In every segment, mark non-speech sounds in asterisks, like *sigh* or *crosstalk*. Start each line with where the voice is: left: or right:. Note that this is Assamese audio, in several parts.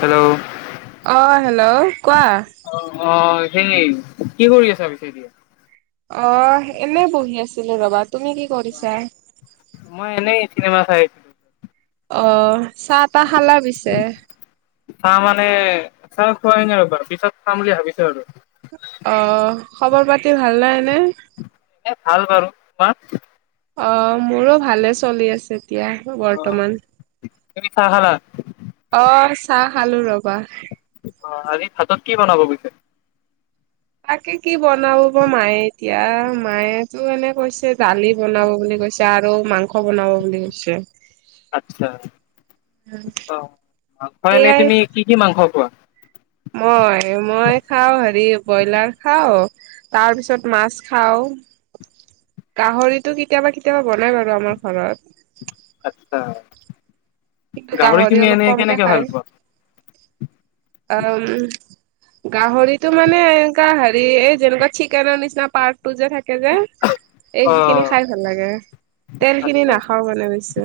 left: হেল্ল'
right: অৱ হেল্ল' কোৱা।
left: অ অ সেই কি কৰি আছা বিশেষকে?
right: অ এনেই বহি আছিলোঁ ৰ'বা তুমি কি কৰিছা?
left: মই এনেই চিনেমা চাইছো।
right: অ চাহ তাহ খালা পিছে।
left: চাহ মানে চাহ খোৱাই নাই ৰবা পিছত খাম বুলি ভাবিছো আৰু
right: অ খৱৰ পাতি ভাল নাই নে!
left: এ ভাল বাৰু তোমাৰ?
right: অ মোৰো ভালে চলি আছে এতিয়া।
left: অ
right: বৰ্তমান,
left: তুমি চাহ খালা?
right: অ চাহ খালো ৰবা।
left: অ আজি ভাতত কি বনাব পিছে।
right: তাকে কি বনাব বা মায়ে। এতিয়া মায়েতো এনে কৈছে দালি বনাব বুলি কৈছে আৰু মাংস বনাব বুলি কৈছে।
left: আচ্ছা, অ মাংস এনেই
right: সেয়াই
left: তুমি কি কি মাংস খোৱা?
right: মই মই খাও হেৰি ব্ৰইলাৰ খাও তাৰপিছত মাছ খাওঁ গাহৰিটো কেতিয়াবা কেতিয়াবা বনাই বাৰু আমাৰ ঘৰত।
left: আচছা,
right: কিন্তু
left: গাহৰি তুমি
right: অলপ
left: এনে
right: কমকে
left: কেনেকে
right: খায়।
left: ভাল পোৱা?
right: *inaudible* গাহৰিতো মানে এনেকা হেৰি এই যেনেকুৱা চিকেনৰ নিচিনা পাৰ্টটো যে থাকে যে।
left: *unintelligible*
right: এই খিনি খাই ভাল লাগে, তেল খিনি
left: আচ্ছা
right: নাখাও মানে বেছি।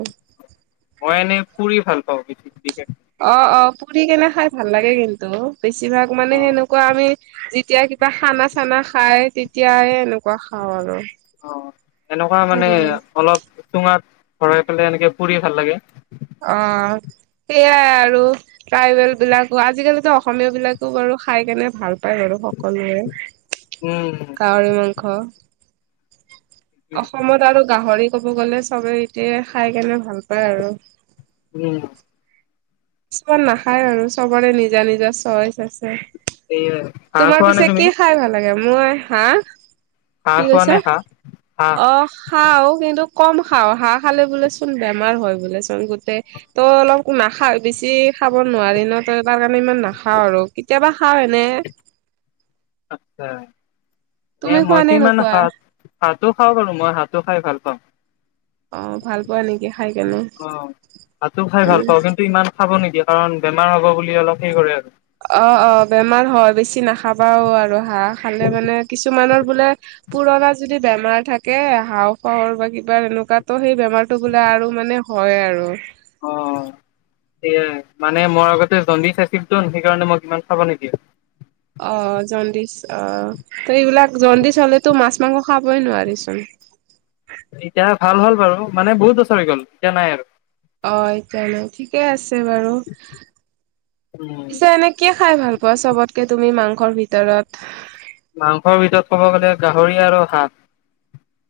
left: মই এনে ফুৰি ভাল পাওঁ বিশেষকে।
right: অ অ পুৰি কেনে খাই ভাল লাগে কিন্তু, বেছিভাগ মানে
left: অ
right: সেনেকুৱা আমি যেতিয়া কিবা খানা চানা খাই তেতিয়াই এনেকুৱা খাওঁ আৰু
left: অ এনেকুৱা মানে
right: পুৰি কেনে
left: অলপ চুঙাত ভৰাই পেলাই এনেকে পুৰি ভাল লাগে।
right: অৱ। সেইয়াই আৰু ট্ৰাইবেল বিলাকো আজিকালিতো অসমীয়া বিলাকো বাৰু খাই কেনে ভাল পায় বাৰু সকলোৱে
left: উম,
right: গাহৰি মাংস। অসমত আৰু গাহৰি ক'ব গ'লে চবে এতিয়া খাই কেনে ভাল পায় আৰু।
left: উম।
right: কিছুমান নাখায় আৰু চবৰে নিজা নিজৰ চইচ আছে।
left: সেয়াই হাঁহ
right: তোমাৰ
left: খোৱা নে
right: পিছে
left: তুমি?
right: কি খাই ভাল লাগে মই হাঁহ।
left: হাঁহ
right: কি
left: খোৱা নে
right: কৈছা
left: হাঁহ? হাঁহ
right: অ খাও কিন্তু কম খাও হাঁহ খালে বোলে চোন বেমাৰ হয় বোলে চোন গোটেই তো অলপ নাখাওঁ। বেছি খাব নোৱাৰি ন তই তাৰ কাৰণে ইমান নাখাও আৰু কেতিয়াবা খাও এনে
left: আচ্ছা নে
right: তুমি খোৱা
left: মইটো ইমান
right: নোখোৱা
left: হাঁহ হাতো খাওঁ বাৰু মই হাতো খাই ভাল পাওঁ।
right: অ ভাল পোৱা নেকি খাই কেনে
left: অ হাতো খাই ভাল
right: উম
left: পাওঁ কিন্তু ইমান খাব নিদিয়া কাৰণ বেমাৰ হ'ব বুলি অলপ সেই কৰে আৰু
right: অ অ বেমাৰ হয়, বেছি নাখাবাও আৰু হাঁহ খালে মানে কিছুমানৰ বোলে পুৰণা যদি বেমাৰ থাকে হাঁহফাও বা কিবা এনেকুৱাতো সেই বেমাৰটো বোলে আৰু মানে হয় আৰু।
left: অ, সেইয়াই মানে মই আগতে জণ্ডি চাইছিলত সেইকাৰণে মই ইমান খাব নিদিয়ে।
right: অ জণ্ডিচ অ ত এইবিলাক জণ্ডিচ হলেতো মাছ মাংস খাবই নোৱাৰি চোন।
left: এতিয়া ভাল হ'ল বাৰু মানে বহুত বছৰ হৈ গ'ল এতিয়া নাই আৰু।
right: অ এতিয়া নাই, ঠিকে আছে বাৰু,
left: উম,
right: পিছে এনেই কিয় খাই ভাল- পোৱা, চবতকে তুমি মাংসৰ ভিতৰত?
left: মাংসৰ ভিতৰত ক'ব গ'লে গাহৰি আৰু হাঁহ।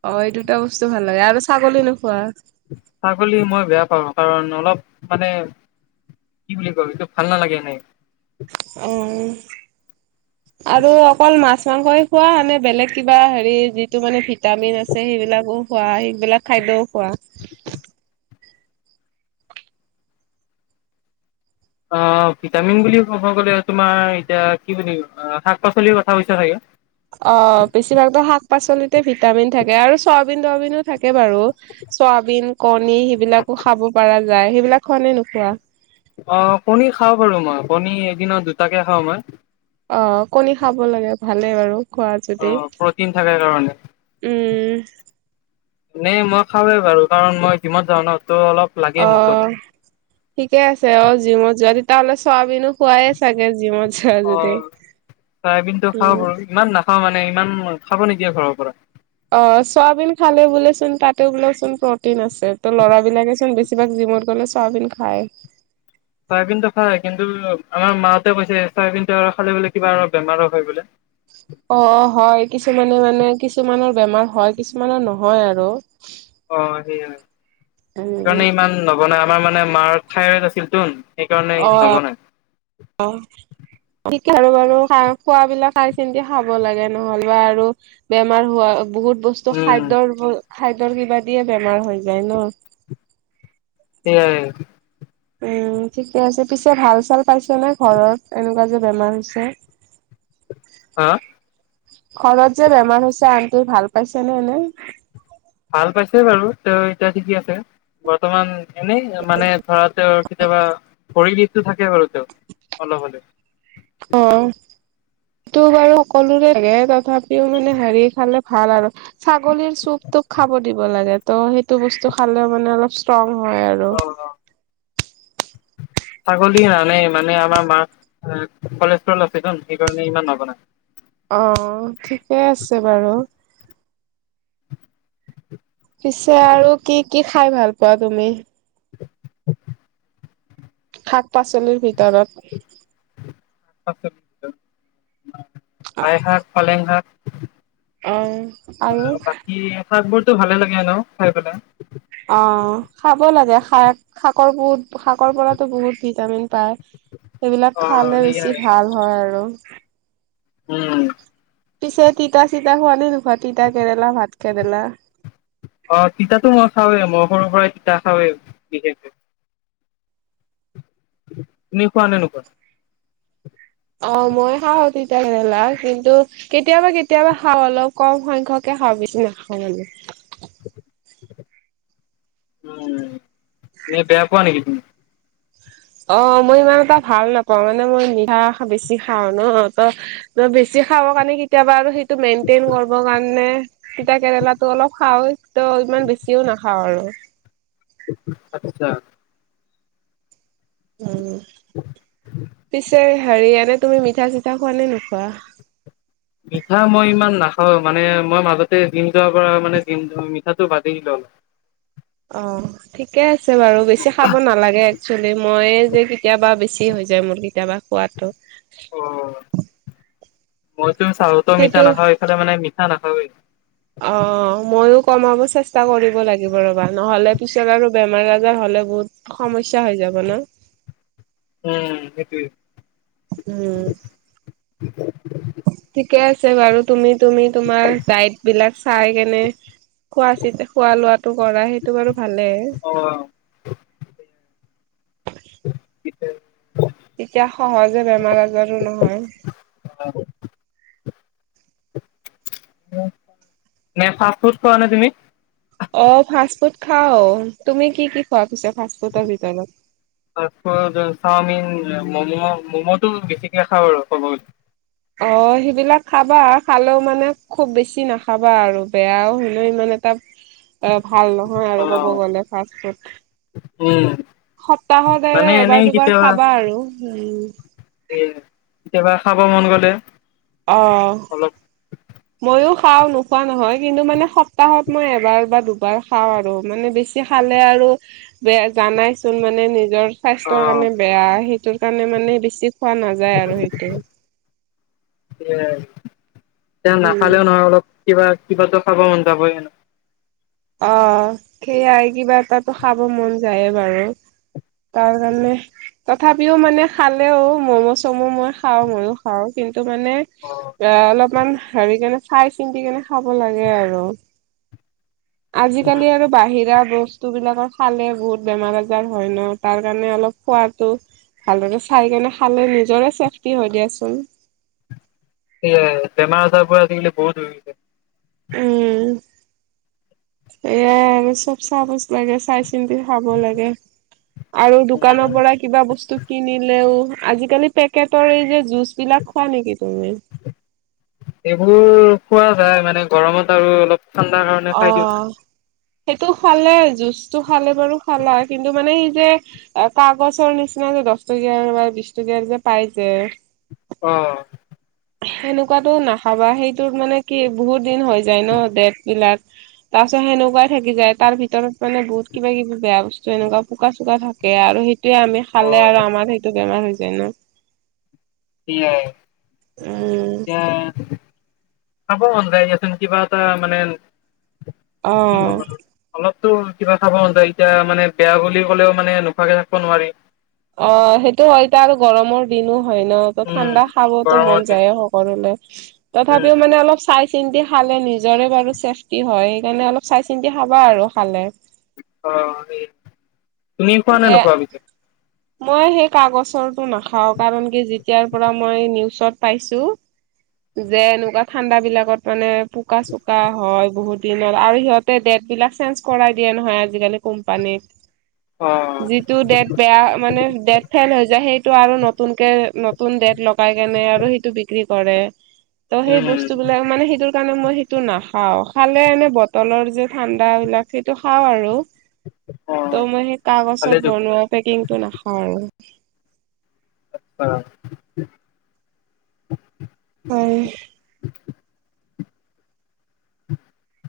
right: অ এই দুটা বস্তু ভাল লাগে আৰু ছাগলী নোখোৱা?
left: ছাগলী মই বেয়া পাওঁ কাৰণ অলপ মানে - কি বুলি কবি এইটো ভাল নালাগে এনেই।
right: অ অ।
left: *inaudible*
right: আৰু অকল মাছ মাংসই খোৱা নে বেলেগ কিবা হেৰি যিটো মানে ভিটামিন আছে সেইবিলাকো - খোৱা সেইবিলাক খাদ্যও খোৱা?
left: অ ভিটামিন বুলি ক'ব গলে তোমাৰ এতিয়া কি বুলি শাক পাচলিৰ কথা কৈছা চাগে?
right: অ বেছিভাগতো শাক পাচলিতে ভিটামিন থাকে আৰু চয়াবিন তয়বিনো থাকে বাৰু। চয়াবিন, কণী সেইবিলাকো খাব পৰা যায় সেইবিলাক খোৱা নে নোখোৱা?
left: অ কণী খাওঁ বাৰু মই কণী এদিনত দুটাকে খাওঁ মই।
right: অ কণী খাব লাগে ভালে বাৰু। খোৱা যদি,
left: অ' প্ৰটিন থাকে কাৰণে।
right: উম।
left: এনেই মই খওঁৱে বাৰু কাৰণ মই জিমত যাওঁ ন তো অলপ -
right: অ। ঠিকে আছে অ জিমত যোৱা, তেতিয়া হ'লে চয়াবিনো খোৱাই চাগে জিমত -
left: অ চয়াবিন টো
right: উম।
left: খাও বাৰু ইমান নাখাও মানে ইমান খাব নিদিয়ে ঘৰৰ পৰা।
right: অ চয়াবিন খালে বোলেচোন তাতে বোলেচোন প্ৰটিন আছে। ত ল'ৰা বিলাকে চোন বেছিভাগ জিমত গ'লে চাবিন খায়।
left: চয়াবিন টো খাই কিন্তু আমাৰ মাহতে কৈছে চয়াবিনটো খালে বোলে কিবা আৰু বেমাৰৰ হয় বোলে।
right: অ হয় কিছুমানে মানে কিছুমানৰ বেমাৰ হয় কিছুমানৰ নহয় আৰু।
left: অ সেইয়াই,
right: উম।
left: সেইকাৰণে ইমান নবনাই আমাৰ মানে মাৰ থাইৰয়ড আছিল তোন। সেইকাৰণ নবনাই।
right: অঁ। ঠিক আৰু বাৰু খাই খোৱাবিলাক চাই চিন্তি খাব লাগে নহ'লবা আৰু - বেমাৰ হোৱা বহুত বস্তু
left: উম
right: খাদ্যৰ খাদ্যৰ কিবা দিয়ে বেমাৰ হৈ যায় ন।
left: সেয়াই।
right: উম, ঠিকে আছে, পিছে ভাল চাল পাইছ নে ঘৰত এনেকুৱা যে বেমাৰ হৈছে?
left: হা?
right: ঘৰত যে বেমাৰ হৈছে আন্টিৰ ভাল পাইছে নে এনেই?
left: ভাল পাইছে বাৰু তো এতিয়া ঠিকেই আছে। বৰ্তমান এনেই মানে ধৰা তেওঁৰ কেতিয়াবা ভৰিৰ বিষটো থাকে বাৰু। টো অলপ হ'লেও।
right: অ। টো বাৰু সকলোৰে থাকে এনেই তথাপিও মানে হেৰি খালে ভাল আৰু। ছাগলীৰ চুপটোক খাব দিব লাগে ত' সেইটো বস্তু খালে মানে অলপ ষ্ট্ৰং হয় আৰু।
left: অ অ ছাগলী নানে মানে আমাৰ মাক কলেষ্ট্ৰ আছে ন সেইকাৰণে ইমান নবনাই।
right: অ ঠিকে আছে বাৰু। পিছে আৰু কি কি খাই ভাল পোৱা তুমি?
left: *inaudible*
right: শাক পাচলিৰ ভিতৰত।
left: *inaudible*
right: অ
left: লাই শাক পালেং শাক।
right: আৰু
left: বাকী শাক বোৰতো ভালে লাগে এনেও খাই পেলাই।
right: অ খাব লাগে শাক, শাকৰ বহুত শাকৰ পৰাতো বহুত ভিটামিন পায়। সেইবিলাক
left: অ
right: খালে
left: সেইয়াই
right: বেছি ভাল হয় আৰু।
left: উম।
right: পিছে তিতা চিতা খোৱা নে নোখোৱা তিতা কেৰেলা ভাত কেৰেলা?
left: অ তিতাতো মই খাওঁ মই সৰু পৰাই তিতা খাওঁৱে বিশেষকে। তুমি খোৱা নে নোখোৱা?
right: অ মই খাওঁ তিতা কেৰেলা কিন্তু কেতিয়াবা কেতিয়াবা খাওঁ, অলপ কম সংখ্যকে খাওঁ বেছি নাখাওঁ মানে।
left: উম নে বেয়া পোৱা নেকি তুমি?
right: অ মই ইমান এটা ভাল নাপাওঁ, মানে মই মিঠা বেছি খাওঁ ন ত ত বেছি খাব কাৰণে কেতিয়াবা আৰু সেই টো মেইনটেইন কৰিব কাৰণে তিতা কেৰেলাটো অলপ খাওঁ। ত ইমান বেছিও নাখাওঁ আৰু।
left: আত্ছা।
right: উম, পিছে হেৰি এনে তুমি মিঠা চিঠা খোৱা নে নোখোৱা?
left: মিঠা মই ইমান নাখাওঁ, মানে মই মাজতে জিম যোৱাৰ পৰা মানে দি মিঠাটো বাদে দিলোঁ অলপ।
right: অঁ। ঠিকে আছে বাৰু বেছি খাব নালাগে একচুৱেলি, মইয়ে যে কেতিয়াবা বেছি হৈ যায় মোৰ কেতিয়াবা। খোৱাটো।
left: অ মইতো চাহতো মিঠা
right: সেইটো
left: নাখাওঁ এইফালে মানে মিঠা নাখাওৱেই।
right: অঁ। মইও কমাব চেষ্টা কৰিব লাগিব ৰবা, নহলে পিছত আৰু বেমাৰ আজাৰ হলে বহুত সমস্যা হৈ যাব ন?
left: উম সেইটোৱেই।
right: উম ঠিকে আছে বাৰু তুমি তুমি তোমাৰ দায়েত বিলাক চাই কেনে খোৱা চ খোৱা লোৱাটো কৰা সেইটো বাৰু ভালে।
left: অঁ। *inaudible*
right: তেতিয়া সহজে বেমাৰ আজাৰো নহয়।
left: *unintelligible* নে ফাষ্ট ফুড খোৱা নে তুমি?
right: অ ফাষ্টফুড খাওঁ, তুমি কি কি খোৱা পিছে ফাষ্টফুডৰ ভিতৰত?
left: ফাৰ্ষ্টফুড চাওমিন মম' ম'ম'টো বেছিকে খাওঁ আৰু ক'ব গলে।
right: অ সেইবিলাক খাবা খালেও মানে খুব বেছি নাখাবা আৰু, বেয়াও হলেও মানে টা
left: *inaudible*
right: এ ভাল নহয়
left: অ
right: আৰু ক'ব গ'লে ফাষ্ট ফুড।
left: উম।
right: সপ্তাহৰ এৰে
left: মানে
right: এবাৰ
left: এনেই
right: দুবাৰ
left: কেতিয়াবা
right: খাবা আৰু উম।
left: এ কেতিয়াবা খাব মন গ'লে।
right: অঁ
left: অলপ
right: ময়ো খাওঁ নোখোৱা নহয় কিন্তু মানে সপ্তাহত মই এবাৰ বা দুবাৰ খাওঁ আৰু মানে বেছি খালে আৰু বেয়া জানাইচোন মানে নিজৰ
left: অ
right: স্বাস্থ্যৰ কাৰণে বেয়া সেইটোৰ কাৰণে মানে বেছি খোৱা নাযায় আৰু সেইটো
left: এ এয়া
right: উম
left: নাখালেও নহয় অলপ কিবা কিবা ত খাব মন যাবই ন
right: অ সেইয়াই কিবা এটাত খাব মন যায়ে বাৰু তাৰ কাৰণে তথাপিও মানে খালেও মম' চম' মই খাওঁ মইও খাওঁ কিন্তু মানে অ অলপমান হেৰি কেনে চাই চিন্তি কেনে খাব লাগে আৰু
left: উম
right: আজিকালি আৰ বাহিৰা বস্তু বিলাকৰ খালে বহুত বেমাৰ আজাৰ হয় ন তাৰ কাৰণে অলপ খোৱাটো ভালদৰে চাই কেনে খালে নিজৰে চেফটি হয় দিয়াচোন
left: সেয়াই বেমাৰ আজাৰবোৰ আজিকিলি বহুত হৈ গৈছে
right: উম সেয়াই চব চাহ বস লাগে চাই চিন্তি খাব লাগে আৰু দোকানৰ
left: উম,
right: পৰাই কিবা বস্তু কিনিলেও আজিকালি পেকেটৰ এই যে জুচবিলাক খোৱা নিকি তুমি
left: এইবোৰ খোৱা যায় মানে গৰমত আৰু অলপ ঠাণ্ডা কাৰণে
right: অ
left: খাই দিওঁ।
right: সেইটো খোৱালে জুচ টো খালে বাৰু খালাই কিন্তু মানে সেই যে কাগজৰ নিচিনা যে দছ টকীয়াৰ বা বিশ টকীয়াৰ যে পাই যে
left: অ
right: সেনেকুৱাতো নাখাবা সেইটোত মানে কি বহুত দিন হৈ যায় ন ডেট বিলাক তাৰ পিছত সেনেকুৱাই থাকি যায় তাৰ ভিতৰত মানে বহুত কিবা কিবি বেয়া বস্তু এনেকুৱা পোকা চোকা থাকে আৰু সে তেতিয়া আমি খালে
left: অ',
right: আৰু আমাৰ সেইটো বেমাৰ হৈ যায় ন
left: কি হয়
right: উম।
left: এতিয়া খাব মন যায় দিয়াচোন কিবা এটা মানে কি কম
right: অ'।
left: আৰু অলপতো কিবা খাব মন যায় এতিয়া মানে বেয়া বুলি ক'লেও মানে নোখোৱাকে থাকিব নোৱাৰি
right: অ সেইটো হয় এতয়া আৰু গৰমৰ দিনো হয় ন ত
left: উম,
right: ঠাণ্ডা খাবতো
left: গৰমৰ
right: মন
left: দিন
right: যায়ে সকলোৰে
left: উম,
right: তথাপিও মানে অলপ চাই চিন্তি খালে নিজৰে বাৰু চেফটি হয় সেইকাৰণে অলপ চাই চিন্তি খাবা আৰু খালে
left: অ এই তুমি খোৱা নে
right: দে
left: নোখোৱা পিছে
right: মই সেই কাগজৰটো নাখাওঁ কাৰণ কি যেতিয়াৰ পৰা মই নিউজত পাইছো যে এনেকুৱা ঠাণ্ডা বিলাকত মানে পোকা চোকা হয় বহুত দিনৰ আৰু সিহঁতে ডেট বিলাক চেঞ্জ কৰাই দিয়ে নহয় আজিকালি কোম্পানীত
left: অ
right: যিটো ডেট বেয়া মানে ডেট ফেইল হৈ যায় সেইটো আৰু নতুনকে নত নতুন ডেট লগাই কেনে আৰু সেইটো বিক্ৰী কৰে ত সেই
left: উম,
right: বস্তুবোৰ বিলাক মানে সেইটোৰ কাৰণে মই সেইটো নাখাও খালে এনে বটলৰ যে ঠাণ্ডা বিলাক সেইটো খাওঁ আৰু ত'
left: অ',
right: মই সেই কাগজত
left: ভালেই দেখোন
right: বনোৱা পেকিংটো নাখাও আৰু
left: হয় অ
right: হয়
left: *unintelligible*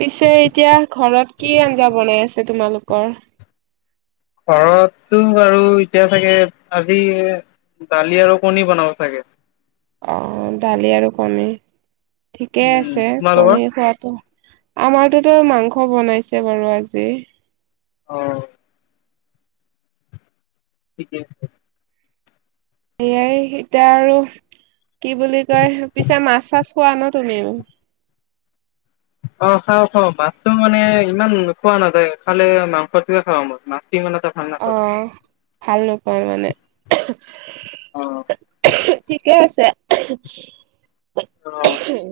right: পিছে এতিয়া ঘৰত কি আঞ্জা বনাই আছে তোমালোকৰ
left: ঘৰততো বাৰু এতিয়া চাগে আজি দালি আৰু কণী বনাব চাগে।
right: অ দালি আৰু কণী, ঠিকেই
left: উম
right: আছে
left: তোমালোকৰ
right: কণী খোৱাতটো। আমাৰটোতো মাংস বনাইছে বাৰু আজি।
left: অহ। ঠিকে আছে।
right: সেয়াই এতিয়া আৰু, কি বুলি কয় পিছে মাছ চাছ খোৱা ন তুমিও?
left: অ খাওঁ খাওঁ মাছটো মানে ইমান খোৱা নাযায় খালে মাংসটো খাওঁ ম মাছতো সিমান এটা ভাল নাপাওঁ।
right: অ, ভাল নোপওঁ মানে?
left: অ
right: ঠিকে আছে।
left: অহ।
right: হম।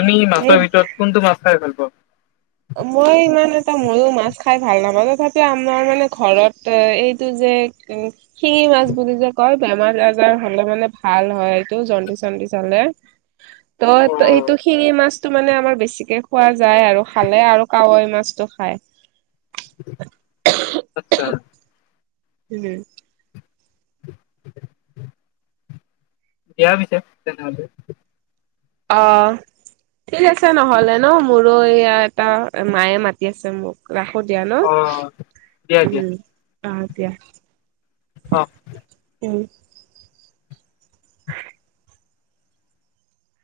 left: তুমি
right: এই
left: মাছৰ ভিতৰত কোনটো মাছ খাই ভাল পোৱা?
right: মই ইমান এটা ময়ো মাছ খাই ভাল নাপাওঁ তথাপিও আমাৰ মানে ঘৰত এইটো যে- উম, শিঙি মাছ বুলি যে কয়- বেমাৰ আজাৰ হলে মানে ভাল হয় এইটো জণ্ডি চণ্ডি চালে।
left: অ
right: ত এইটো শিঙি মাছতটো মানে আমাৰ বেছিকে খোৱা যায় আৰু। খালে আৰু কাৱৈ মাছতটো খায়।
left: আচ্ছা।
right: উম।
left: দিয়া পিছে তেনেহলে।
right: অ, ঠিক আছে নহলে ন মোৰো এই এটা মায়ে মাতি আছে মোক। ৰাখো দিয়া ন,
left: অ দিয়া দিয়া
right: উম আহ দিয়া।
left: অ
right: উম।